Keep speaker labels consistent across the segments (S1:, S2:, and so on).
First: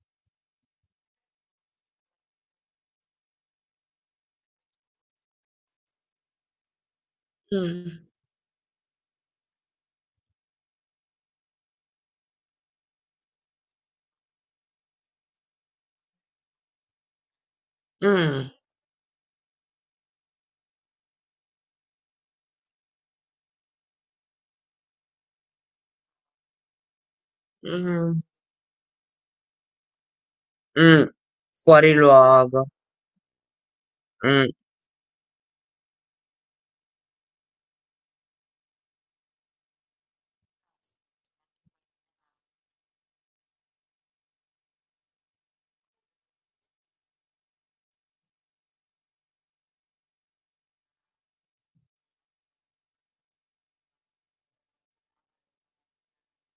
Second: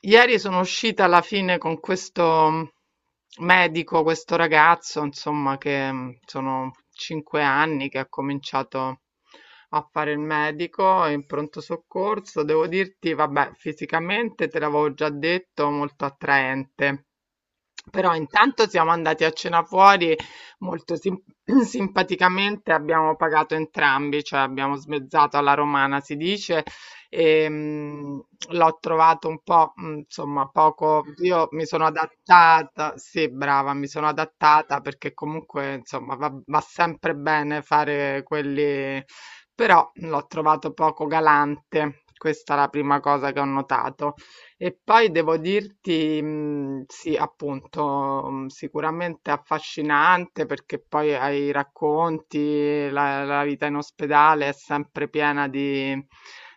S1: Ieri sono uscita alla fine con questo medico, questo ragazzo, insomma, che sono 5 anni che ha
S2: Mh,
S1: cominciato a fare il medico in pronto soccorso. Devo dirti, vabbè, fisicamente te l'avevo già detto, molto attraente. Però
S2: mh,
S1: intanto siamo andati a cena fuori molto simpaticamente, abbiamo pagato entrambi, cioè abbiamo smezzato alla romana, si dice.
S2: mh,
S1: Ehm, L'ho trovato un po', insomma poco,
S2: mh.
S1: io mi sono
S2: Fuori luogo.
S1: adattata, sì, brava, mi sono
S2: Mh,
S1: adattata perché comunque insomma va sempre bene fare quelli. Però l'ho trovato poco galante. Questa è la prima cosa che ho notato. E poi devo dirti, sì, appunto, sicuramente affascinante, perché poi ai racconti, la vita in ospedale è sempre piena di,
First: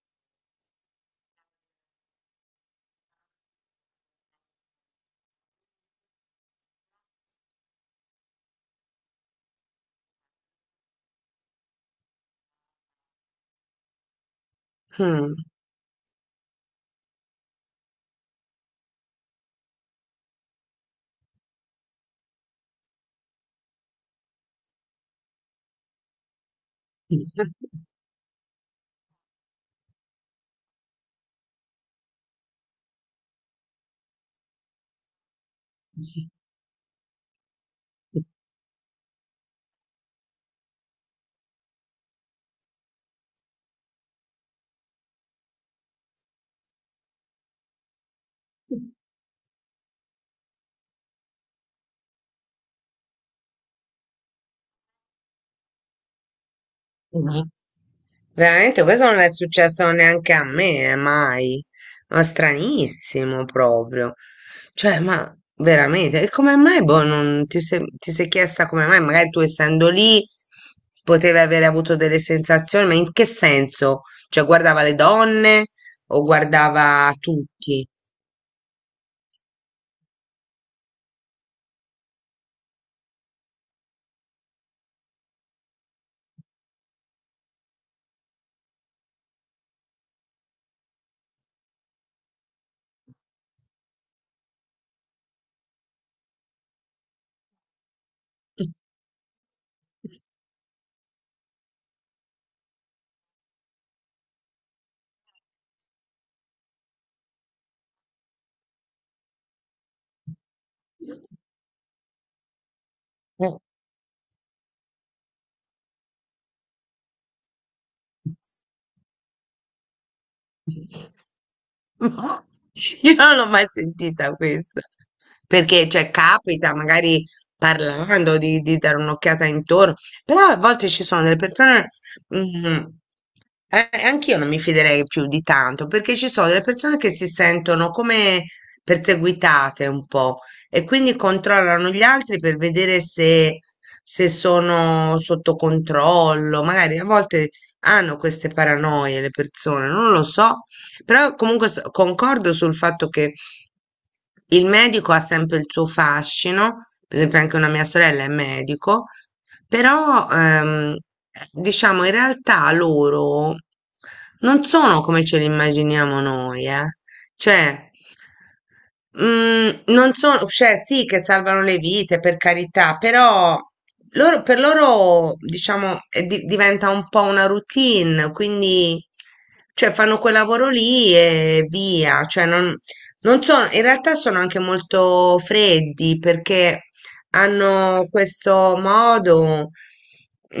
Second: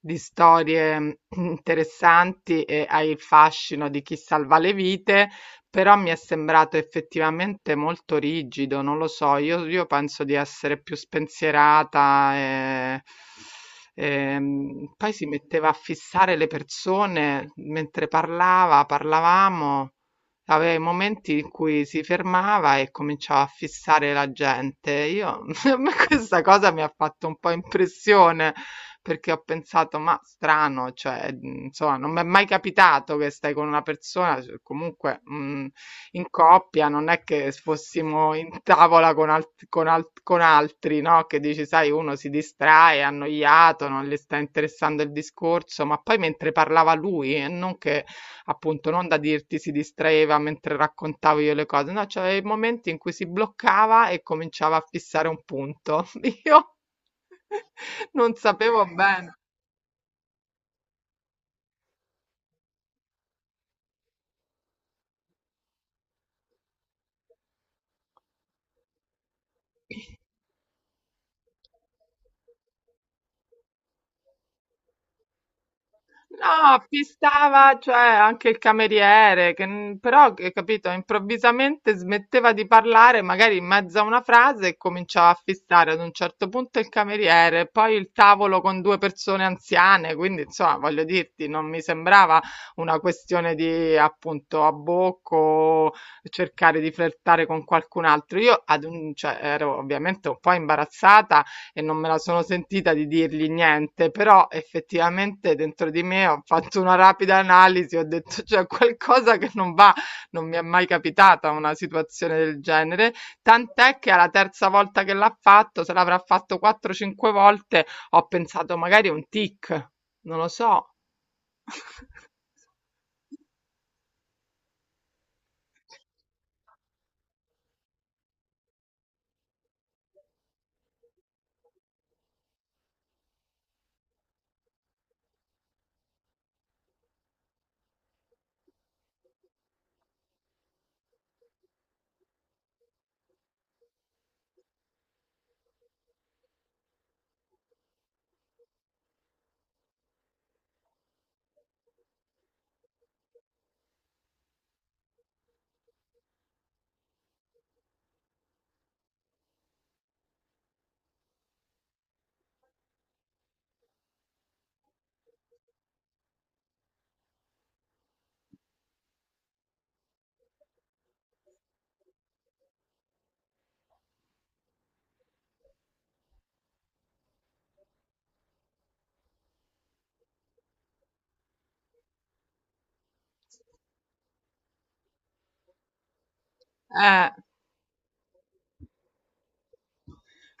S1: di storie interessanti, e hai il fascino di chi salva le vite. Però mi è sembrato effettivamente molto rigido, non lo so, io penso di essere più spensierata e, poi si
S2: mh,
S1: metteva a fissare le persone mentre parlavamo, aveva i momenti in cui si fermava e cominciava a fissare la gente. A me questa cosa mi ha fatto un po' impressione, perché ho pensato, ma strano, cioè, insomma, non mi è mai capitato. Che stai con una persona, cioè, comunque in coppia, non è che fossimo in tavola con altri, no? Che dici, sai, uno si distrae, è annoiato, non gli sta interessando il discorso, ma poi mentre parlava lui, e non che, appunto, non da dirti si distraeva mentre raccontavo io le cose, no, c'aveva i momenti in cui si bloccava e cominciava a fissare un punto. Io
S2: mh.
S1: non
S2: Veramente
S1: sapevo
S2: questo non è
S1: bene.
S2: successo neanche a me, mai. Ma stranissimo proprio. Cioè, ma veramente, e come mai, boh, non ti sei, ti sei chiesta come mai? Magari tu essendo lì potevi avere avuto delle sensazioni, ma in che senso? Cioè, guardava le donne o
S1: No,
S2: guardava
S1: pistava,
S2: tutti?
S1: cioè, anche il cameriere, che, però, che, capito, improvvisamente smetteva di parlare, magari in mezzo a una frase, e cominciava a fissare ad un certo punto il cameriere, poi il tavolo con 2 persone anziane, quindi, insomma, voglio dirti, non mi sembrava una questione di, appunto, a bocco, cercare di flirtare con qualcun altro. Io, cioè, ero ovviamente un po' imbarazzata e non me la sono sentita di dirgli niente, però effettivamente dentro di me ho fatto una rapida analisi, ho detto c'è qualcosa che non va, non mi è mai capitata una situazione del genere, tant'è che alla terza volta che l'ha fatto, se l'avrà fatto 4-5 volte, ho pensato magari è un tic, non lo so.
S2: No, io non l'ho mai sentita questa, perché cioè, capita magari parlando di, dare un'occhiata intorno, però a volte ci sono delle persone, mm, anch'io non mi fiderei più di tanto, perché ci sono delle persone che si sentono come perseguitate un po' e quindi controllano gli altri per vedere se sono sotto controllo, magari a volte hanno queste paranoie le persone, non lo so. Però comunque concordo sul fatto che il medico ha sempre il suo fascino, per esempio anche una mia sorella è medico, però diciamo in realtà loro non sono come ce li immaginiamo noi, eh. Cioè, non sono, cioè sì che salvano le vite per carità, però loro, per loro diciamo diventa un po' una routine, quindi cioè, fanno quel lavoro lì e via, cioè non, sono, in realtà sono anche molto freddi perché
S1: Eh.
S2: hanno questo modo,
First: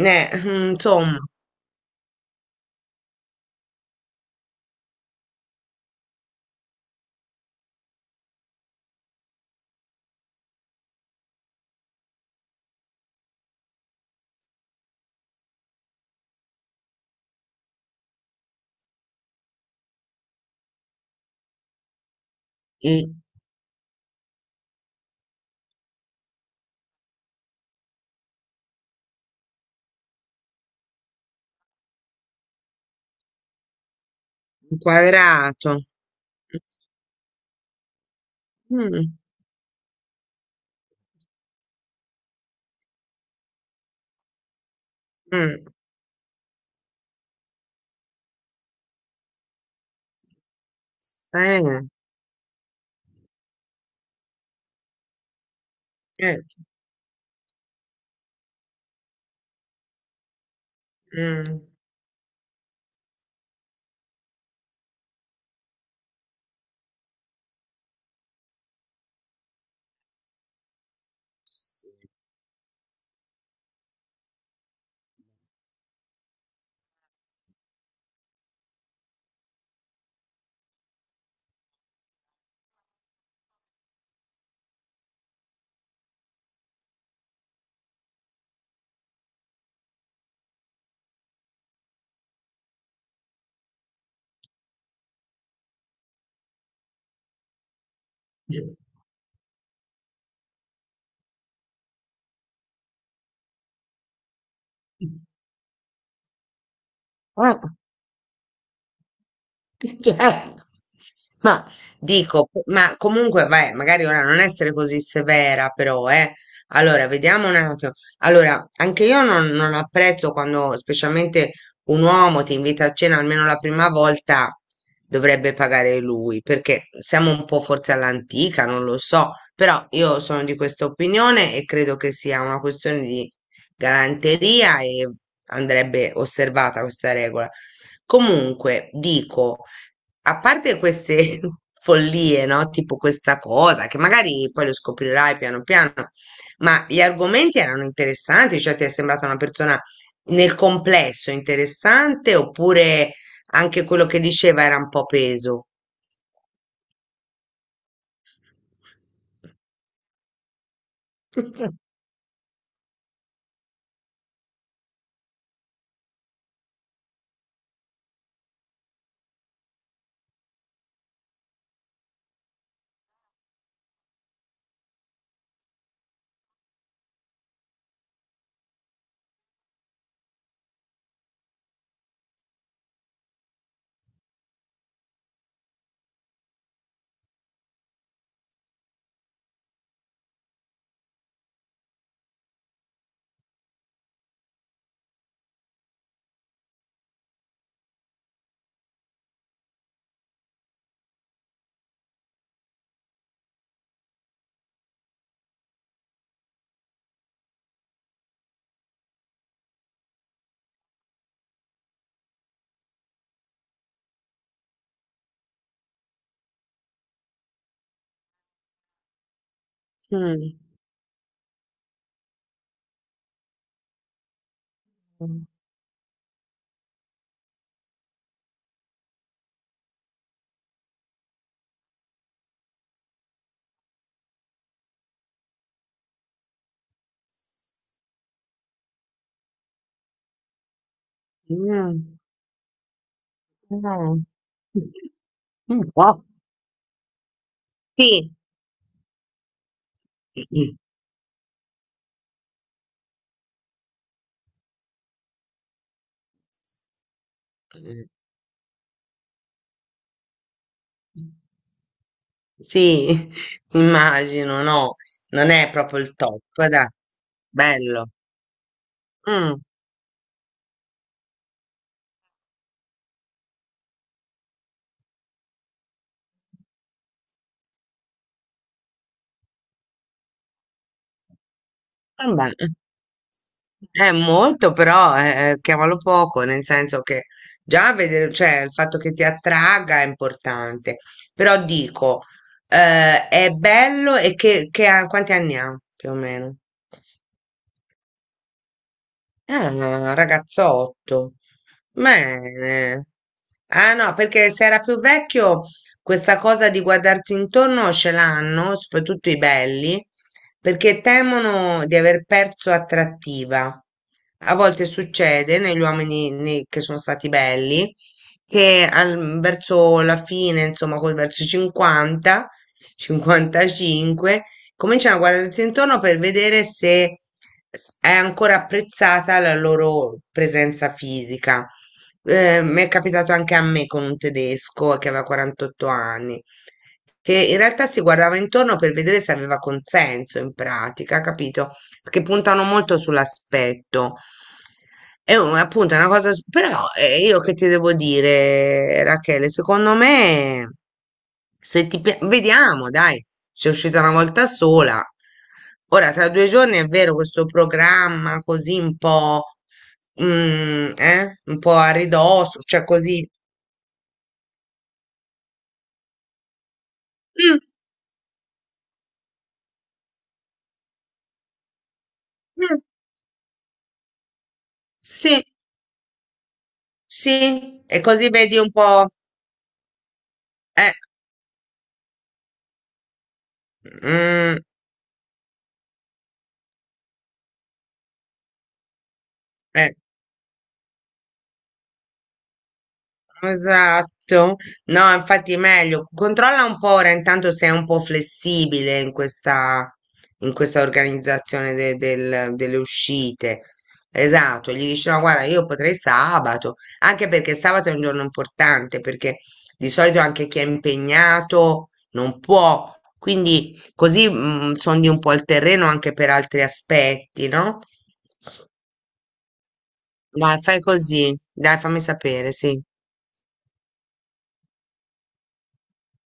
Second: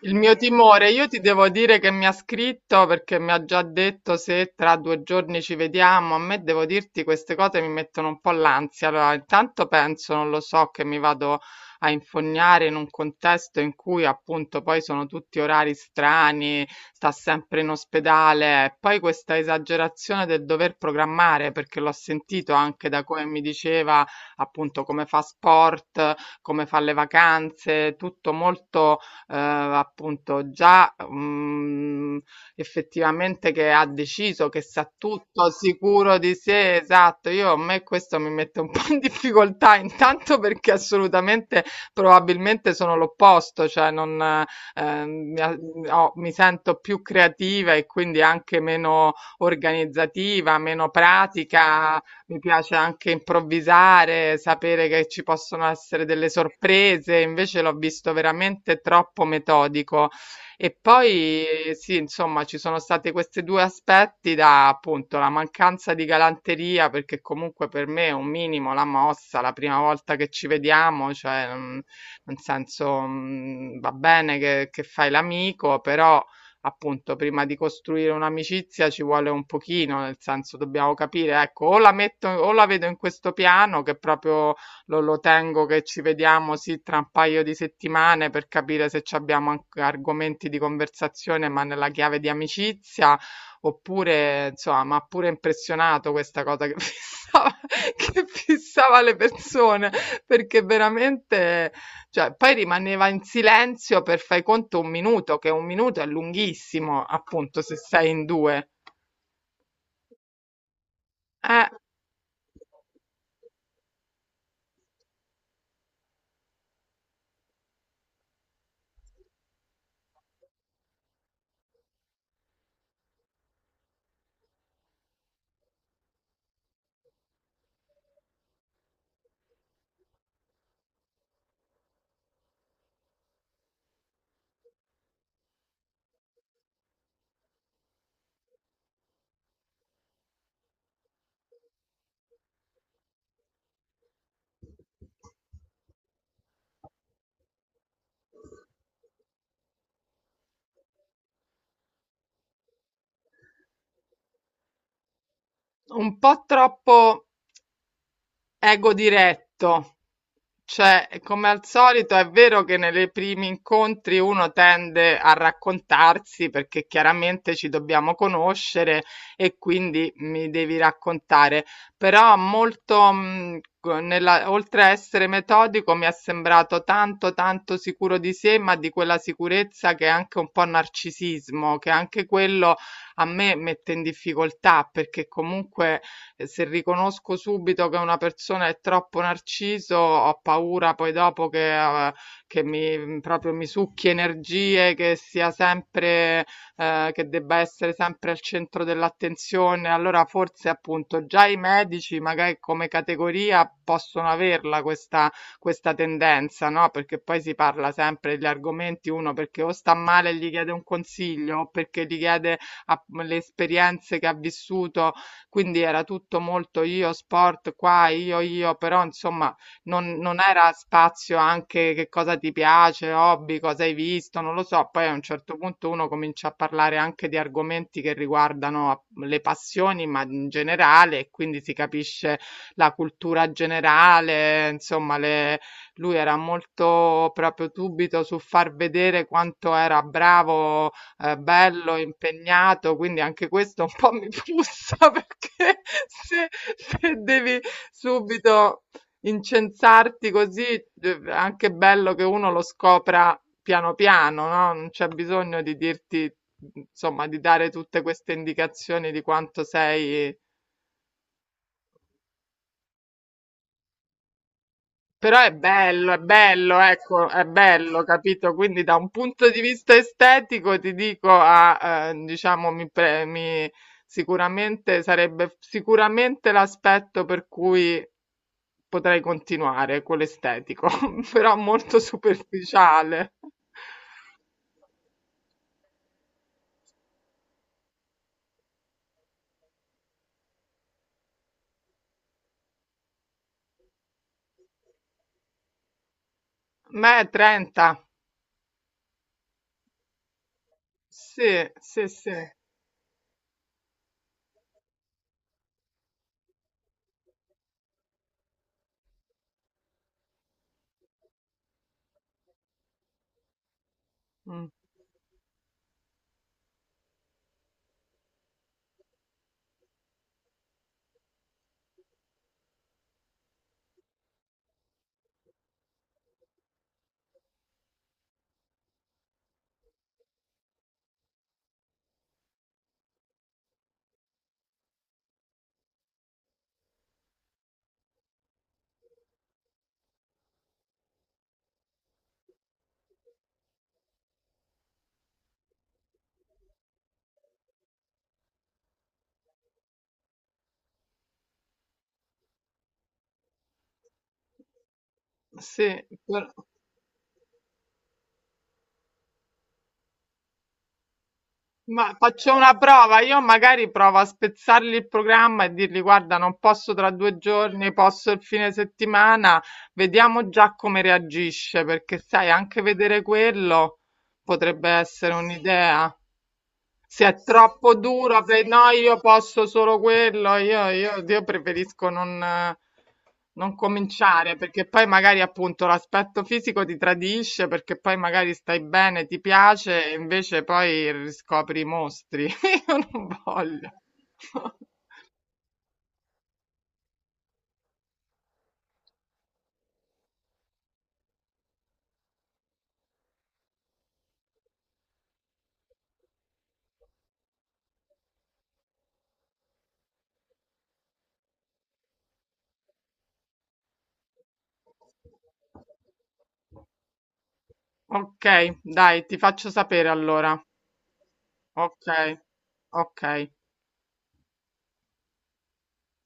S1: Il mio timore, io
S2: insomma,
S1: ti devo dire, che mi ha scritto, perché mi ha già detto se tra 2 giorni ci vediamo. A me, devo dirti, queste cose mi mettono un po' l'ansia. Allora, intanto penso, non lo so, che mi vado a infognare in un contesto in cui appunto poi sono tutti orari strani, sta sempre in ospedale. E poi questa esagerazione del dover programmare, perché l'ho sentito anche da
S2: mm,
S1: come mi diceva, appunto, come fa sport, come fa le vacanze, tutto molto, appunto, già effettivamente, che ha deciso, che sa tutto,
S2: inquadrato.
S1: sicuro di sé, esatto. Io, a me questo mi mette un po' in
S2: Mm,
S1: difficoltà, intanto perché assolutamente, probabilmente sono l'opposto, cioè non, eh, mi,
S2: mm,
S1: mi sento più creativa e quindi anche meno organizzativa, meno
S2: eh.
S1: pratica, mi piace anche improvvisare, sapere che ci possono essere delle
S2: Certo.
S1: sorprese, invece l'ho visto veramente troppo metodico. E
S2: Mh.
S1: poi sì, insomma, ci sono stati questi due aspetti, da, appunto, la mancanza di galanteria, perché comunque per me è un minimo, la mossa, la prima volta che ci vediamo, cioè,
S2: Sì.
S1: nel senso, va bene che fai l'amico, però appunto prima di costruire un'amicizia ci vuole un pochino, nel senso dobbiamo capire, ecco, o la metto, o la vedo in questo piano che proprio lo tengo, che ci vediamo sì tra un paio di settimane per capire se ci abbiamo anche argomenti di conversazione, ma nella chiave di amicizia, oppure, insomma, mi ha pure impressionato questa cosa che fissava, che fissava le persone, perché veramente, cioè, poi rimaneva in silenzio per fai conto un minuto, che un minuto è lunghissimo,
S2: Ah.
S1: appunto, se sei in due.
S2: Certo.
S1: È
S2: Ma dico, ma comunque, vai, magari ora non essere così severa, però, eh. Allora, vediamo un attimo. Allora, anche io non apprezzo quando, specialmente un uomo ti invita a cena almeno la prima volta, dovrebbe pagare lui, perché siamo un po' forse all'antica, non lo so, però io sono di questa opinione e credo che sia una questione di galanteria e andrebbe osservata questa regola. Comunque, dico. A parte queste follie, no? Tipo questa cosa, che magari poi lo scoprirai piano piano, ma gli argomenti erano interessanti, cioè ti è sembrata una persona nel complesso interessante, oppure anche quello che diceva era un po' peso?
S1: un po' troppo ego diretto. Cioè, come al solito, è vero che nei primi incontri uno tende a raccontarsi, perché chiaramente ci dobbiamo conoscere e quindi mi devi raccontare, però molto, oltre a essere metodico, mi è sembrato tanto, tanto sicuro di sé, ma di quella sicurezza che è anche un po' narcisismo, che anche quello a me mette in difficoltà, perché comunque, e se riconosco subito che una persona è troppo narciso, ho paura poi dopo eh, che mi proprio mi succhi energie, che sia sempre, che debba essere sempre al centro dell'attenzione. Allora forse, appunto, già i medici, magari come categoria, possono averla questa, questa, tendenza, no? Perché poi si parla sempre degli argomenti, uno perché o sta male e gli chiede un consiglio, o perché gli chiede le esperienze che ha vissuto, quindi era tutto molto io, sport qua, io, però insomma non
S2: Mm.
S1: era spazio anche che cosa ti piace, hobby, cosa hai visto, non lo so. Poi a un
S2: Mm.
S1: certo punto uno comincia a parlare anche di argomenti che riguardano le passioni, ma in generale, e quindi si capisce la cultura generale, insomma, lui era molto proprio subito su far vedere quanto era bravo, bello, impegnato, quindi anche questo un po'
S2: Mm.
S1: mi frustra,
S2: Un
S1: perché
S2: po'.
S1: se, se devi
S2: Sì.
S1: subito incensarti così, è anche bello che uno lo scopra piano piano, no? Non c'è bisogno di dirti, insomma, di dare tutte queste indicazioni di quanto sei.
S2: Sì, immagino, no,
S1: Però
S2: non è proprio il
S1: è
S2: top,
S1: bello,
S2: dai,
S1: ecco, è bello,
S2: bello.
S1: capito? Quindi da un punto di
S2: Mm,
S1: vista estetico ti dico, ah, diciamo, sicuramente sarebbe, sicuramente l'aspetto per cui potrei continuare, quello estetico, però molto
S2: Vabbè,
S1: superficiale.
S2: è molto, però chiamalo poco, nel senso che già vedere, cioè il fatto che ti attragga è importante, però dico, è bello e che quanti anni ha più o meno?
S1: Beh, 30,
S2: Ah, ragazzotto.
S1: sì, sì, sì,
S2: Bene. Ah no, perché se era più vecchio questa cosa di guardarsi intorno ce l'hanno, soprattutto i belli, perché temono di aver perso attrattiva. A
S1: mm,
S2: volte succede negli uomini che sono stati belli che verso la fine, insomma, col verso i 50, 55, cominciano a guardarsi intorno per vedere se è ancora apprezzata la loro presenza fisica. Mi è capitato anche a me con un tedesco che aveva 48 anni, che in realtà si guardava intorno per vedere se aveva consenso in pratica, capito? Perché puntano molto sull'aspetto. Appunto è una cosa, però io che ti devo dire, Rachele, secondo me. Se ti pia- vediamo, dai, sei uscita una volta sola.
S1: sì,
S2: Ora, tra due giorni è vero, questo programma così un po', un po' a
S1: ma faccio
S2: ridosso,
S1: una
S2: cioè
S1: prova,
S2: così.
S1: io magari provo a spezzargli il programma e dirgli, guarda, non posso tra due
S2: Mm,
S1: giorni, posso il fine settimana, vediamo già come reagisce, perché sai, anche
S2: mm,
S1: vedere quello potrebbe essere
S2: sì,
S1: un'idea. Se è
S2: sì,
S1: troppo
S2: e così
S1: duro,
S2: vedi
S1: per
S2: un
S1: no,
S2: po',
S1: io posso solo quello, io,
S2: eh,
S1: io, io preferisco non cominciare,
S2: mm,
S1: perché poi magari, appunto, l'aspetto fisico ti tradisce, perché poi magari stai bene, ti
S2: eh.
S1: piace e invece poi riscopri i mostri. Io non voglio.
S2: Esatto, no, infatti è meglio. Controlla un po' ora intanto se è un po' flessibile in questa, organizzazione delle uscite. Esatto, gli dici no, guarda, io potrei sabato, anche perché sabato è un giorno importante, perché di solito anche chi è impegnato non può, quindi così sondi un po' il terreno anche per altri aspetti, no?
S1: Ok, dai, ti faccio sapere allora.
S2: Dai, fai così, dai, fammi
S1: Ok,
S2: sapere, sì.
S1: ok.